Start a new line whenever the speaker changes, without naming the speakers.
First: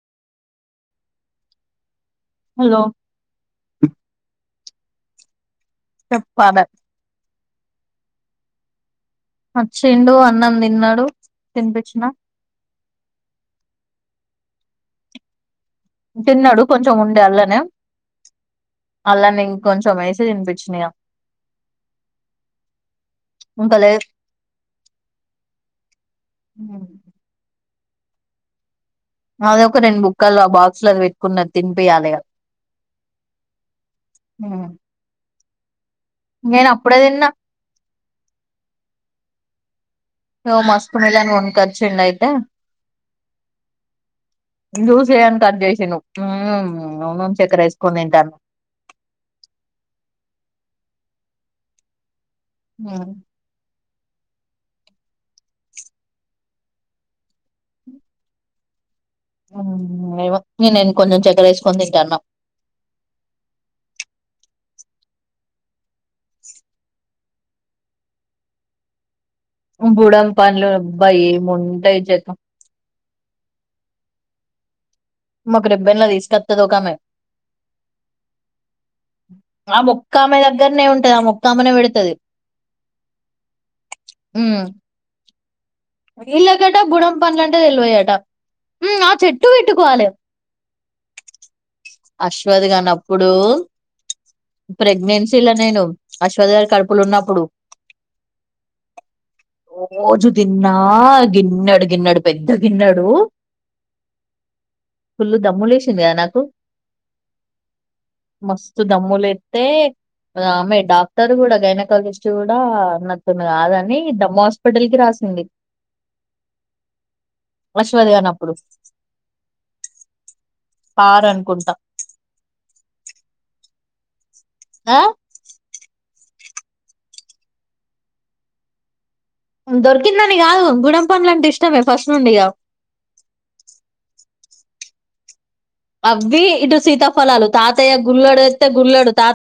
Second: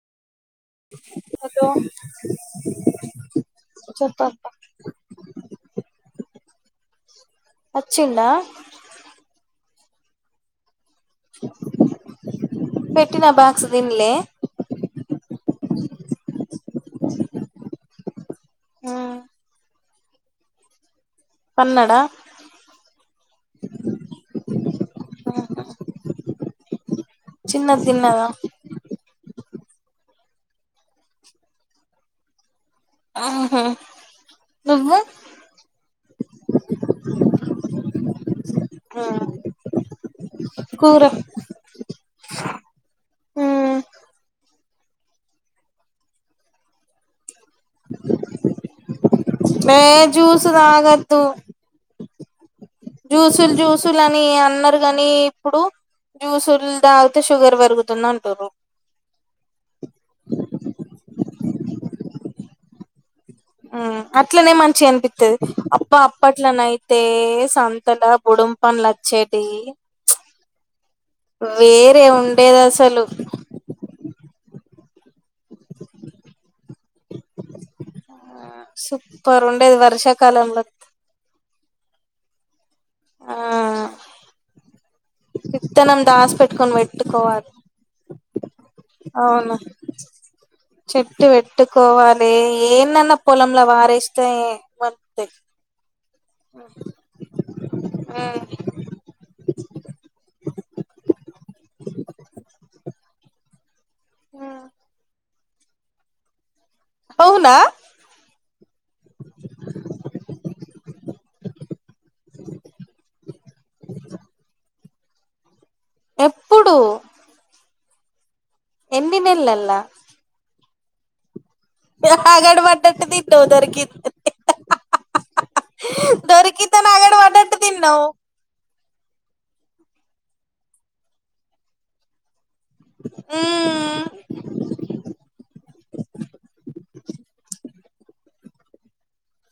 వద్దు
హలో
చెప్పక
ఫాదర్
వచ్చిండా
వచ్చిండు అన్నం తిన్నాడు తినిపించిన
పెట్టిన బాక్స్ దిన్లే
తిన్నాడు కొంచెం ఉండే అల్లనే అలానే ఇంకొంచెం వేసి తినిపించిన ఇగ
పన్నడ
ఇంకా లేదు
తిన్న తిన్నాదా
అదొక రెండు బుక్కలు ఆ బాక్స్లు అది పెట్టుకున్నాది తినిపియాలి ఇగ
ఆహా నువ్వు
నేను అప్పుడే తిన్నా
మ్మ్
మిస్క్మెలాన్ కొనుకచిండు అయితే జ్యూస్ చెయ్ అని కట్ చేసిండు చక్కెర వేసుకొని తింటాను
మే జూస్ దాగా తొ జూసులు జూస్ అని అన్నారు కానీ ఇప్పుడు జ్యూసులు తాగితే షుగర్ పెరుగుతుంది అంటూర్రు
ఏమో నేను కొంచెం చక్కెర వేసుకొని తింటాన్న
అట్లనే మంచి అనిపిస్తుది అప్ప అప్పట్లోన అయితే సంతల బోడాం పండ్లు వచ్చే
బుడమ్ పనులు అబ్బా ఏం ఉంటాయి
వేరే ఉండేది అసలు
మాకు రెబ్బెన్ల తీసుకత్తది ఒక్క ఆమె
సూపర్ ఉండేది
ఆమె ఒక్క ఆమె
వర్షాకాలంలో
దగ్గరనే ఉంటదమ్ ఒక్కమేనే పెడుతది
ఆ
మ్మ్
విత్తనం దాసి పెట్టుకొని
వీళ్ళకట బుడంం పండ్ల
పెట్టుకోవాలి
అంటే తెలవయట ఆ చెట్టు
అవును
పెట్టుకోవాలి
చెట్టు పెట్టుకోవాలి
అశ్వథ్
ఏందన్నా
కాన్నప్పుడు
పొలంలో వారేస్తే మొలుస్తాయి
ప్రెగ్నెన్సీలో నేను అశ్వథ్ గాడు కడుపులు ఉన్నప్పుడు రోజు ద నా గిన్నడు గిన్నడు పెద్ద తిన్నడు
ఆ
ఫుల్లు దమ్ములేసింది కద నాకు
అవునా
మస్తు దమ్ములుత్స్తతే ఆమె డాక్టర్ కూడా గైనకాలజిస్ట్ కూడా నాతోని కాదని దమ్ము వస్తు పడల్ రా సింది
ఎప్పుడు
అశ్వాద్గానప్పుడూ
ఎన్ని నెల్లల
ఆర్ అనుకుంటా
అగడ్ పడ్డట్టు తిన్నావ్ దొరికిందని
ఆ
దొరికిత అడగ్ పడ్డట్టు తిన్నావ్
దొరికిందని కాదు బుడం పండ్లు అంటే ఇష్టమే ఫస్ట్ నుండి ఇగా
హుమ్
అవ్వి ఇటు సీతాఫలాలు తాతయ్య గుల్ళడు తెతె గుల్లడు తాత్